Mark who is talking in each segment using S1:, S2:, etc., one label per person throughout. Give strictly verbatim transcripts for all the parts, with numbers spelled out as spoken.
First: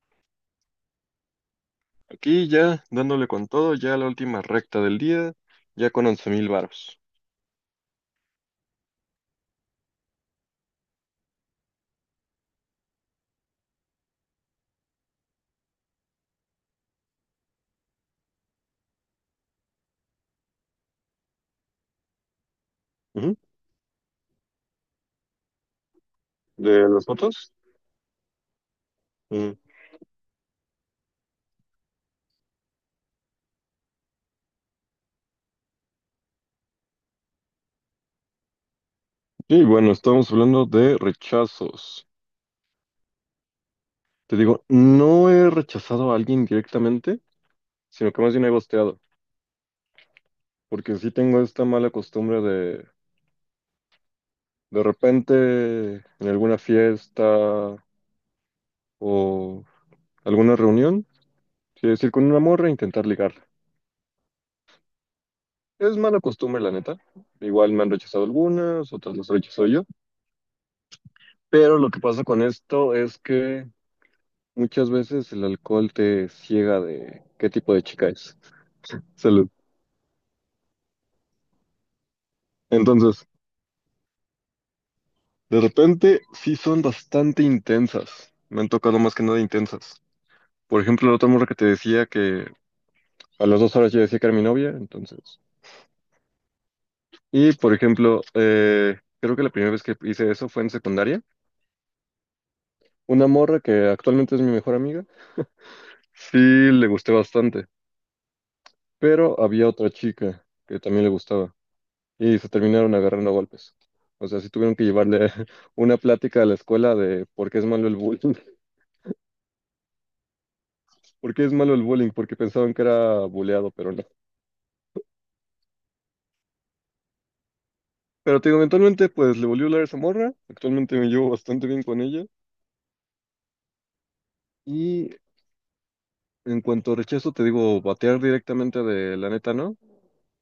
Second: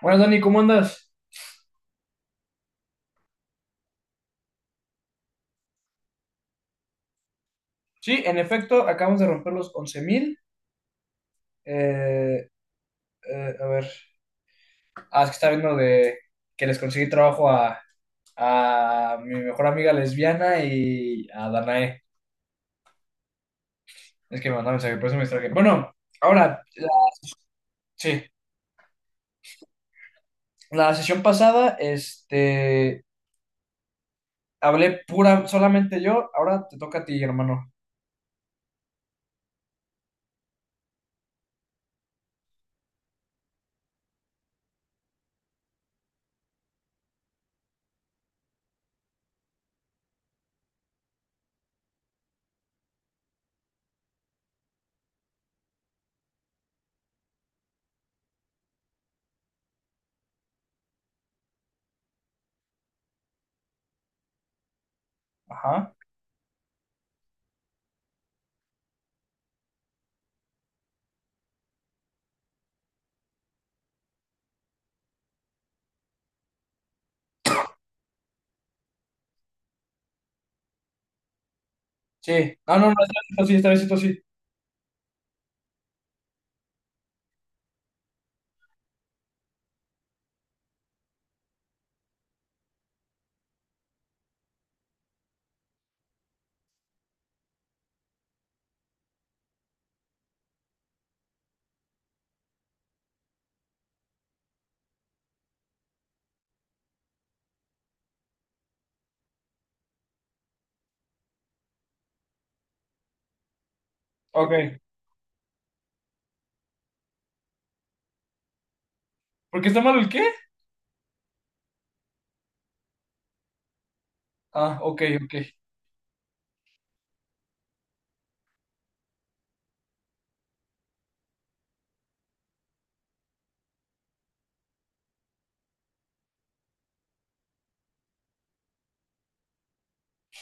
S1: Buenas, Dani, ¿cómo andas?
S2: Aquí ya dándole con todo, ya la última recta del día, ya con once mil varos.
S1: Sí, en efecto, acabamos de romper los once mil. Eh, eh, a ver, ah, es que estaba viendo de que les conseguí trabajo a, a mi mejor amiga lesbiana y a Danae.
S2: Ujú.
S1: Es que me mandó mensaje, por eso me distraje. Bueno, ahora, la-
S2: ¿De las fotos?
S1: sí,
S2: Mm.
S1: la sesión pasada, este, hablé pura, solamente yo, ahora te toca a ti, hermano.
S2: Y bueno, estamos hablando de rechazos. Te digo, no he rechazado a alguien directamente, sino que más bien he ghosteado, porque sí tengo esta mala costumbre de de repente en alguna fiesta o alguna reunión, quiero decir, con una morra intentar ligarla.
S1: Ajá,
S2: Es mala costumbre, la neta. Igual me han rechazado algunas, otras las rechazo yo. Pero lo que pasa con esto es que muchas veces el alcohol te ciega de qué tipo de chica es. Salud.
S1: sí. No, no, no,
S2: Entonces,
S1: esta vez sí, esta vez sí, esta vez sí.
S2: de repente sí son bastante intensas. Me han tocado más que nada intensas. Por ejemplo, la otra morra que te decía que a las dos horas ya decía que era mi novia, entonces. Y por ejemplo, eh, creo que la primera vez que hice eso fue en secundaria. Una morra que actualmente es mi mejor amiga, sí le gusté bastante, pero había otra chica que también le gustaba, y se terminaron agarrando a golpes. O sea, sí tuvieron
S1: Ok.
S2: que llevarle una plática a la escuela de por qué es malo el bullying.
S1: ¿Por qué está malo el qué?
S2: ¿Por qué es malo el bullying? Porque pensaban que era buleado, pero no.
S1: Ah, ok, ok.
S2: Pero te digo, eventualmente pues le volvió a hablar a esa morra. Actualmente me llevo bastante bien con ella. Y en cuanto a rechazo, te digo, batear directamente de la neta, ¿no?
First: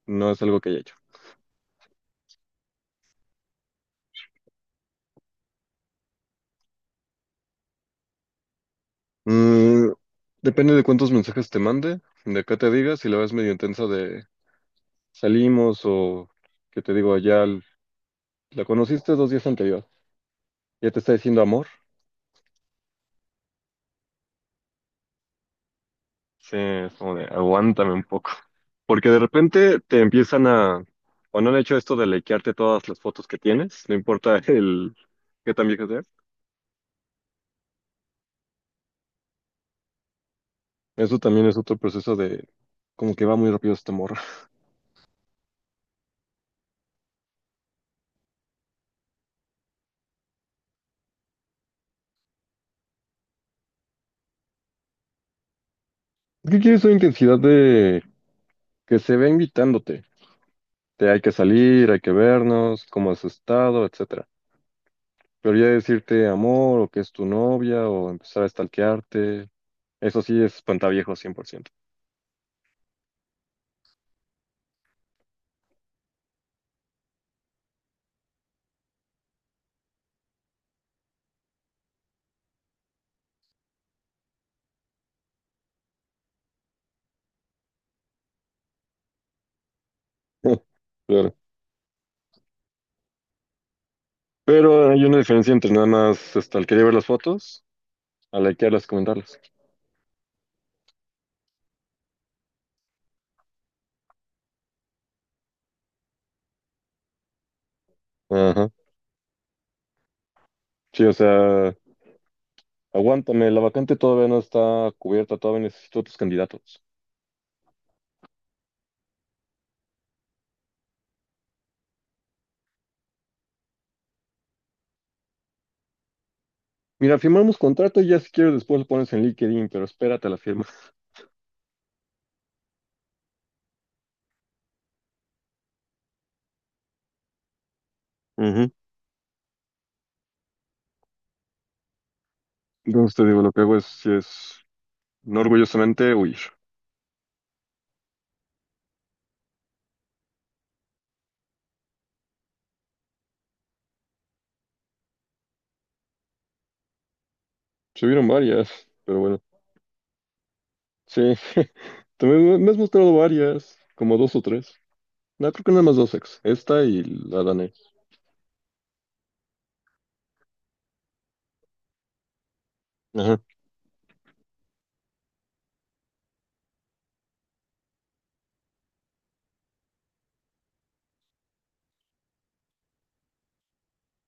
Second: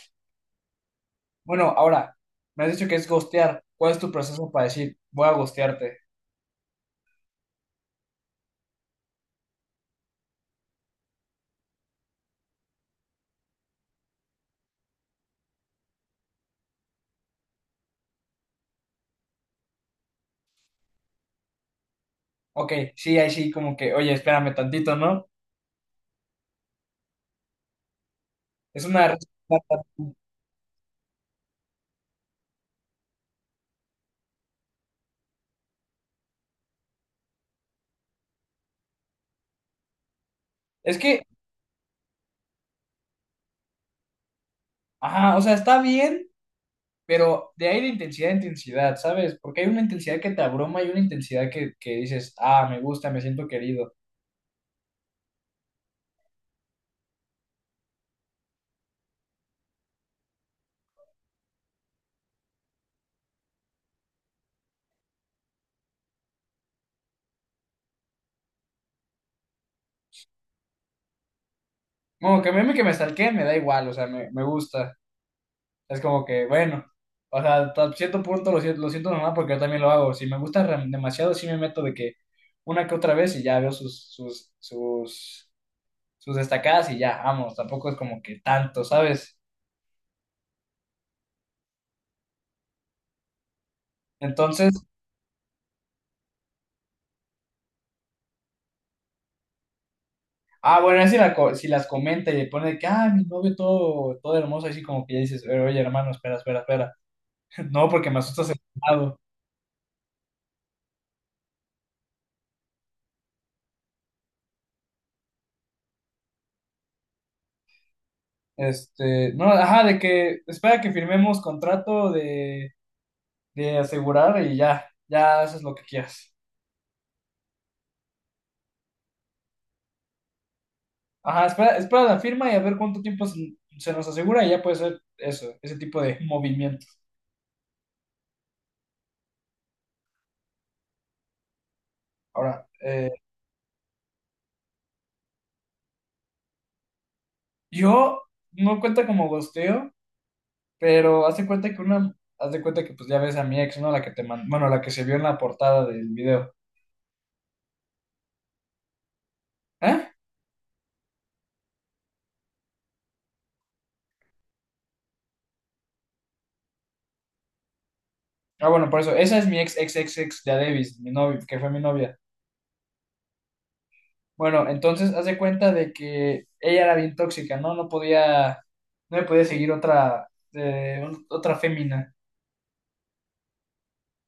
S2: No es algo que haya hecho.
S1: Bueno, ahora, me has dicho que es ghostear. ¿Cuál es tu proceso para decir, voy a ghostearte?
S2: Mm, depende de cuántos mensajes te mande, de qué te diga, si la ves medio intensa de salimos o que te digo, ya l- la conociste dos días anterior. Ya te está diciendo amor.
S1: Ok, sí, ahí sí, como que, oye, espérame tantito, ¿no?
S2: Sí, es como de, aguántame un poco.
S1: Es una
S2: Porque de repente
S1: respuesta-.
S2: te empiezan a, o no han hecho esto de likearte todas las fotos que tienes, no importa el qué tan viejo sea.
S1: Es
S2: Eso
S1: que,
S2: también es otro proceso de, como que va muy rápido este morro.
S1: ajá, o sea, está bien, pero de ahí de intensidad a intensidad, ¿sabes? Porque hay una intensidad que te abruma y una intensidad que, que dices, ah, me gusta, me siento querido.
S2: ¿Qué quieres una intensidad de que se vea invitándote? Te hay que salir, hay que vernos, cómo has estado, etcétera. Pero ya decirte amor, o que es tu novia, o empezar a stalkearte, eso sí es espantaviejo cien por ciento.
S1: Bueno, que a mí que me stalkeen, me da igual, o sea, me, me gusta. Es como que, bueno, o sea, hasta cierto punto lo siento, lo siento normal porque yo también lo hago. Si me gusta re- demasiado, sí me meto de que una que otra vez y ya veo sus, sus, sus, sus destacadas y ya, vamos, tampoco es como que tanto, ¿sabes? Entonces,
S2: Pero hay una diferencia entre nada más este, al querer ver las fotos, a likearlas, comentarlas.
S1: ah, bueno, si, la co- si las comenta y le pone de que, ah, mi novio todo, todo hermoso, así como que ya dices, "Eh, oye, hermano, espera, espera, espera. No, porque me asustas el
S2: Ajá.
S1: lado.
S2: Sí, o sea, aguántame, la vacante todavía no está cubierta, todavía necesito otros candidatos.
S1: Este, no, ajá, de que espera que firmemos contrato de, de asegurar y ya, ya haces lo que quieras.
S2: Mira, firmamos contrato y ya si quieres después lo pones en LinkedIn, pero espérate a la firma.
S1: Ajá, espera, espera la firma y a ver cuánto tiempo se, se nos asegura y ya puede ser eso, ese tipo de movimiento.
S2: Ujú.
S1: Ahora, eh,
S2: Entonces te digo, lo que hago es, sí es, no orgullosamente, huir.
S1: yo no cuenta como gosteo, pero haz de cuenta que una, haz de cuenta que pues ya ves a mi ex, ¿no? La que te mandó, bueno, la que se vio en la portada del video.
S2: Se vieron varias, pero bueno.
S1: ¿Eh?
S2: Sí, también me me has mostrado varias, como dos o tres. No, creo que nada más dos ex. Esta y la danés.
S1: Ah, bueno, por eso, esa es mi ex, ex, ex, ex, ya Davis, mi novia, que fue mi novia.
S2: Ajá.
S1: Bueno, entonces haz de cuenta de que ella era bien tóxica, ¿no? No podía, no me podía seguir otra, eh, un- otra fémina.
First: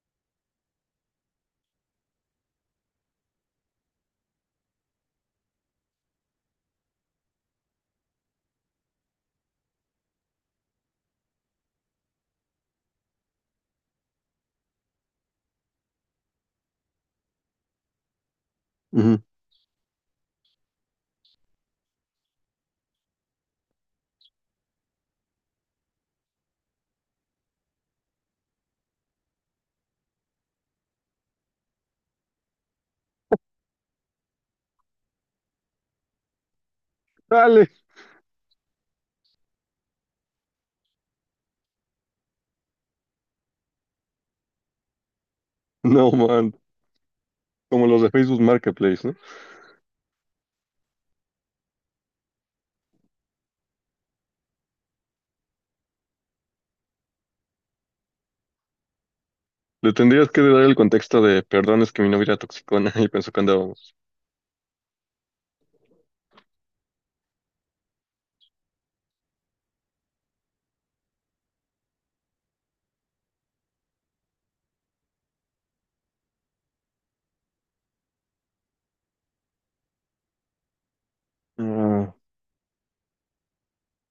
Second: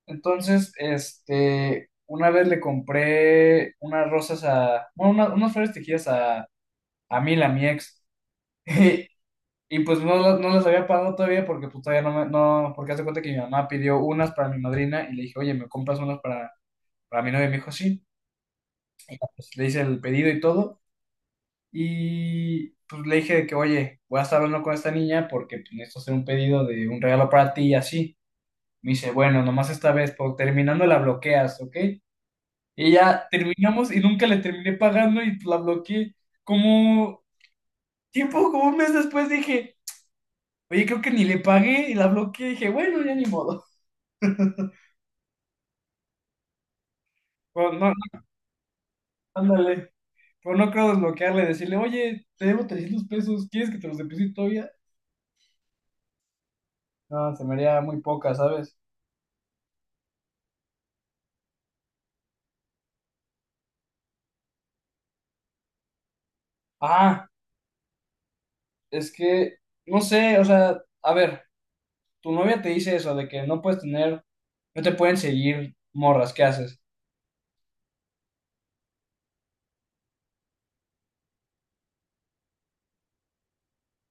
S1: Entonces, este, una vez le compré unas rosas a, bueno, una- unas flores tejidas a, a Mila, mi ex, y, y pues no, las- no las había pagado todavía porque pues todavía no me, no, porque hace cuenta que mi mamá pidió unas para mi madrina y le dije, oye, ¿me compras unas para, para mi novia? Y me dijo, sí,
S2: Ujú.
S1: pues le hice el pedido y todo, y pues le dije de que, oye, voy a estar hablando con esta niña porque pues, necesito hacer un pedido de un regalo para ti y así. Me dice, bueno, nomás esta vez, por terminando la bloqueas, ¿ok? Y ya, terminamos y nunca le terminé pagando y la bloqueé. Como
S2: Dale.
S1: tiempo, como un mes después dije, oye, creo que ni le pagué y la bloqueé. Dije, bueno, ya ni modo.
S2: No, man.
S1: Pero
S2: Como
S1: no,
S2: los de
S1: no,
S2: Facebook Marketplace, ¿no?
S1: ándale. Pero no creo desbloquearle, decirle, oye, te debo trescientos pesos, ¿quieres que te los deposite todavía? No, se me haría muy poca, ¿sabes?
S2: Le tendrías que dar el contexto de, perdón, es que mi novia era toxicona y pensó que andábamos.
S1: Ah, es que, no sé, o sea, a ver, tu novia te dice eso, de que no puedes tener, no te pueden seguir morras, ¿qué haces?
S2: Ah,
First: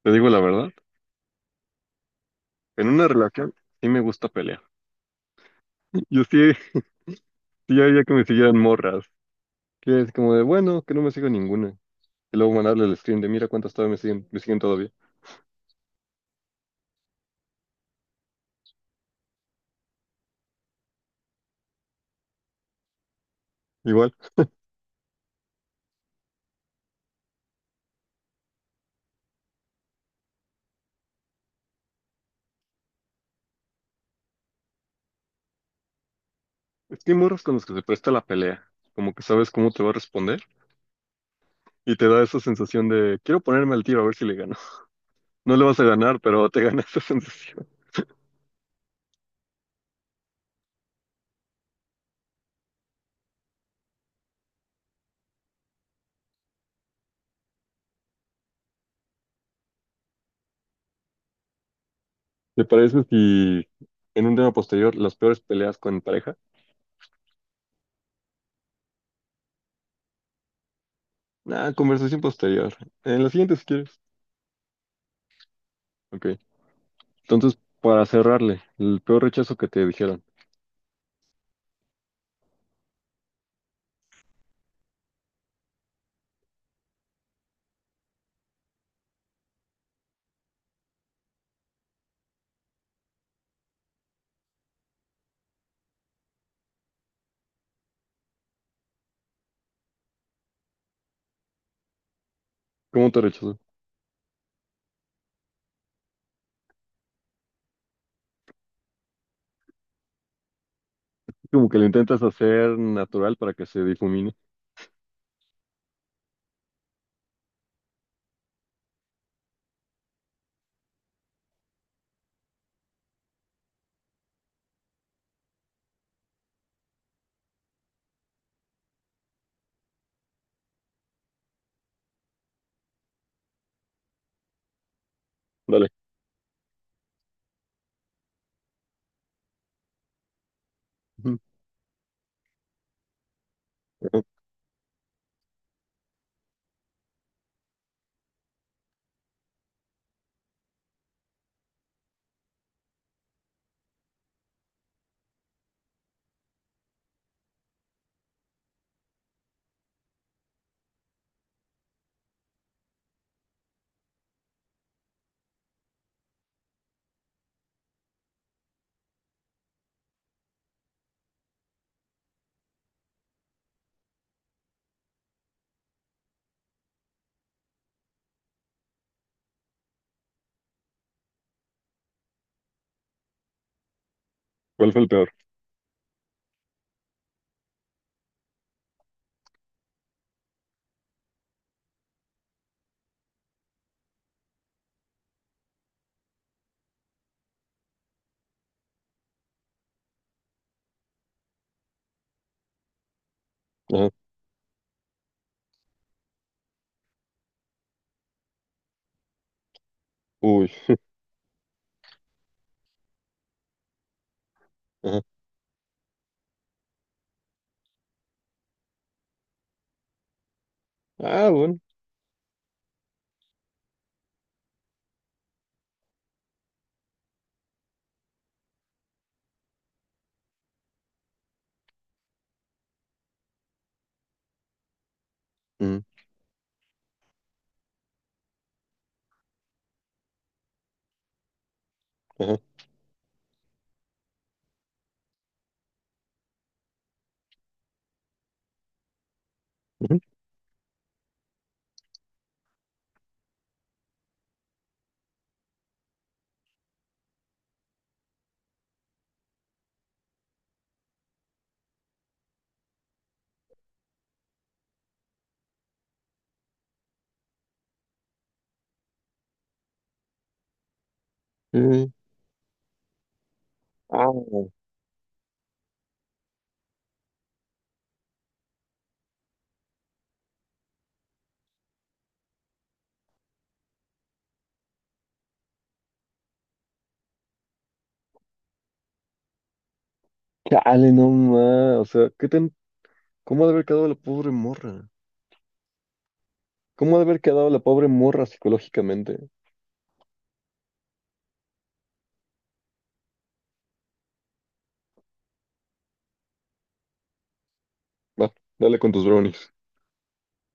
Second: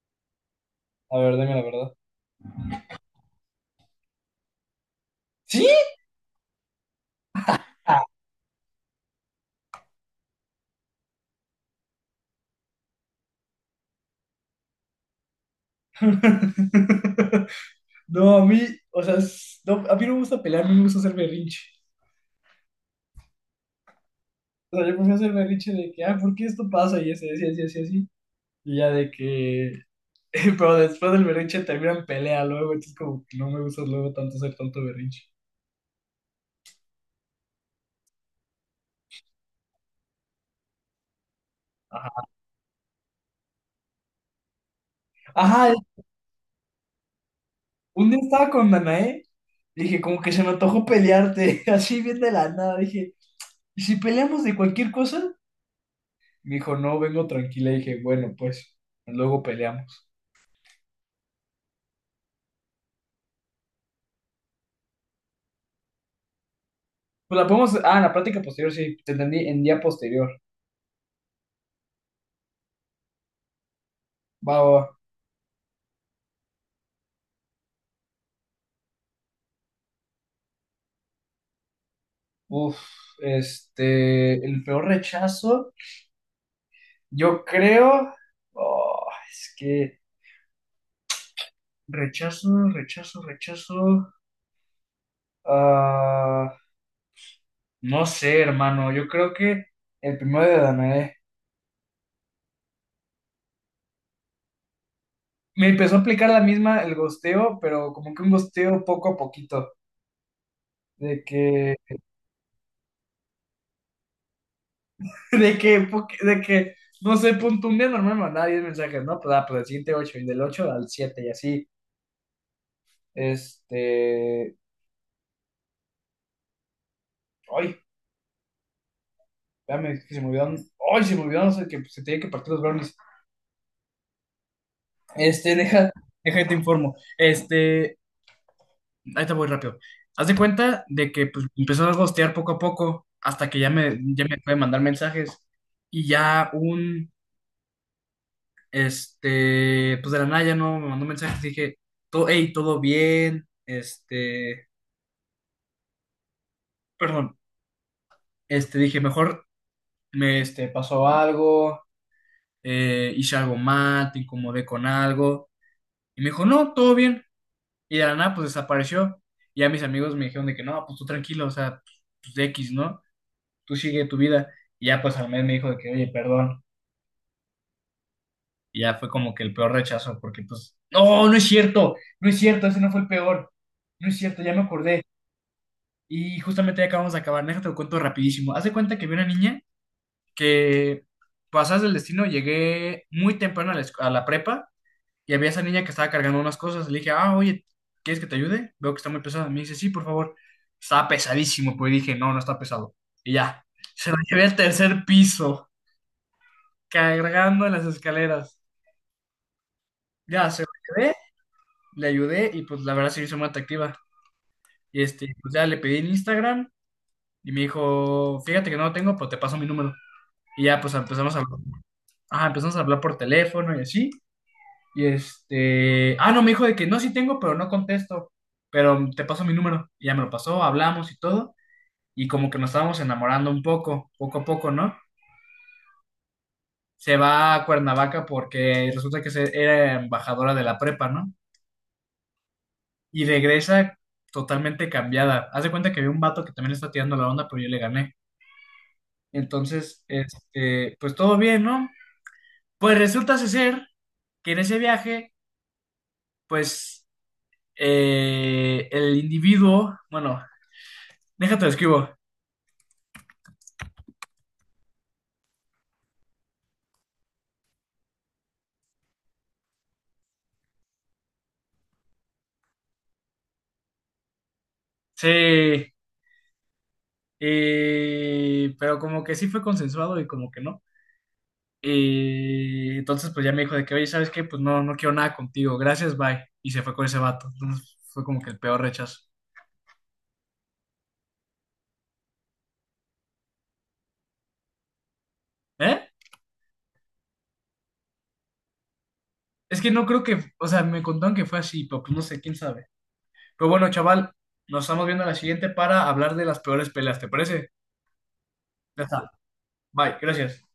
S2: te digo la verdad,
S1: A ver, dime la verdad.
S2: en una relación sí me gusta pelear.
S1: ¿Sí?
S2: Yo sí, sí haría que me siguieran morras, que es como de, bueno, que no me siga ninguna. Y luego mandarle el stream de, mira cuántas todavía me siguen, me siguen todavía.
S1: No, a mí, o sea, es- no, a mí no me gusta pelear, a mí me gusta hacer berrinche.
S2: Igual,
S1: O sea, yo prefiero hacer berrinche de que, ah, ¿por qué esto pasa? Y así, así, así, así, así. Y ya de que, pero después del berrinche terminan pelea luego, entonces como que no me gusta luego tanto hacer tanto berrinche.
S2: es que hay morras con los que se presta la pelea, como que sabes cómo te va a responder y te da esa sensación de, quiero ponerme al tiro a ver si le gano. No le
S1: Ajá,
S2: vas a ganar, pero te gana esa sensación.
S1: un día estaba con Danae, y dije, como que se me antojó pelearte, así bien de la nada, dije, ¿y si peleamos de cualquier cosa? Me dijo, no, vengo tranquila, dije, bueno, pues, luego peleamos.
S2: ¿Te parece si en un tema posterior las peores peleas con pareja?
S1: Pues la podemos. Ah, en la práctica posterior, sí, te entendí, en día posterior.
S2: Ah, conversación posterior. En la siguiente si quieres.
S1: Va, va, va.
S2: Ok. Entonces, para cerrarle, el peor rechazo que te dijeron.
S1: Uf, este. El peor rechazo, yo creo. Oh, es que. Rechazo, rechazo, rechazo. Ah, no sé, hermano. Yo creo que el primero de Danae.
S2: ¿Cómo te rechazó?
S1: Me empezó a aplicar la misma el gosteo, pero como que un gosteo poco a poquito. De
S2: Como
S1: que.
S2: que lo intentas hacer natural para que se difumine.
S1: De que. po- De que. No sé, punto un día normal mandaba diez mensajes, ¿no? Pues, ah, pues del siguiente ocho y del ocho al siete y así. Este. Ay, espérame, que se me olvidaron. Ay, se me olvidaron, o sea, que se tenía que partir los brownies. Este,
S2: Dale.
S1: deja, deja, que te informo. Este, ahí te voy rápido. Haz de cuenta de que
S2: Ujú.
S1: pues, empezó a gostear poco a poco, hasta que ya me,
S2: Ajá.
S1: ya me puede mandar mensajes. Y ya un, este, pues de la nada ya no me mandó mensajes. Dije, todo, hey, todo bien. Este, perdón, este, dije, mejor me este, pasó algo, eh, hice algo mal, te incomodé con algo. Y me dijo, no, todo bien. Y de la nada, pues desapareció. Y ya mis amigos me dijeron de que no, pues tú tranquilo, o sea, pues de X, ¿no? Tú sigue tu vida. Y ya, pues al mes me dijo de que, oye, perdón. Y ya fue como que el peor rechazo, porque pues, no, no es cierto, no es cierto, ese no fue el peor. No es cierto, ya me
S2: ¿Cuál fue
S1: acordé.
S2: el peor?
S1: Y justamente ya acabamos de acabar, déjate lo cuento rapidísimo. Haz de cuenta que vi una niña que, pasas del destino, llegué muy temprano a la, esc- a la prepa. Y había esa niña que estaba cargando unas cosas. Le dije, ah, oye, ¿quieres que te ayude? Veo que está muy pesada. Me dice, sí, por favor. Estaba pesadísimo, pues dije, no, no está pesado. Y ya,
S2: Ajá.
S1: se lo llevé al tercer piso, cargando en las escaleras. Ya, se lo
S2: Uy.
S1: llevé, le ayudé y pues la verdad se hizo muy atractiva. Y
S2: Ajá.
S1: este, pues ya le pedí en Instagram y me dijo, fíjate que no lo tengo, pues te paso mi número. Y ya, pues empezamos a,
S2: Ah,
S1: hablar.
S2: bueno.
S1: Ajá, empezamos a hablar por teléfono y así. Y este, ah, no, me dijo de que no, sí tengo, pero no contesto, pero te paso mi número. Y ya me lo pasó, hablamos y todo, y como que nos estábamos enamorando un poco, poco a poco, ¿no?
S2: Ujú.
S1: Se va a Cuernavaca porque resulta que se- era embajadora de la prepa, ¿no?
S2: Ajá.
S1: Y regresa totalmente cambiada. Haz de cuenta que había un vato que también está tirando la onda, pero yo le gané. Entonces,
S2: Ujú.
S1: este, pues todo bien, ¿no? Pues resulta ser que en ese viaje, pues eh, el individuo, bueno, déjate lo escribo.
S2: Eh, Ah,
S1: Sí, y- pero como que sí fue consensuado y como que no. Y entonces pues ya me dijo de que, oye, ¿sabes qué? Pues no, no quiero nada contigo, gracias, bye. Y se fue con ese vato. Entonces fue como que el peor rechazo.
S2: chale, no más. O sea, ¿qué tan... ¿cómo ha de haber quedado la pobre morra?
S1: ¿Eh?
S2: ¿Cómo ha de haber quedado la pobre morra psicológicamente?
S1: Es que no creo que, o sea, me contaron que fue así, pero pues no sé, quién sabe. Pero bueno, chaval, nos estamos viendo a la siguiente para hablar de las peores peleas, ¿te parece?
S2: Va, dale
S1: Ya
S2: con tus
S1: está,
S2: brownies.
S1: bye, gracias.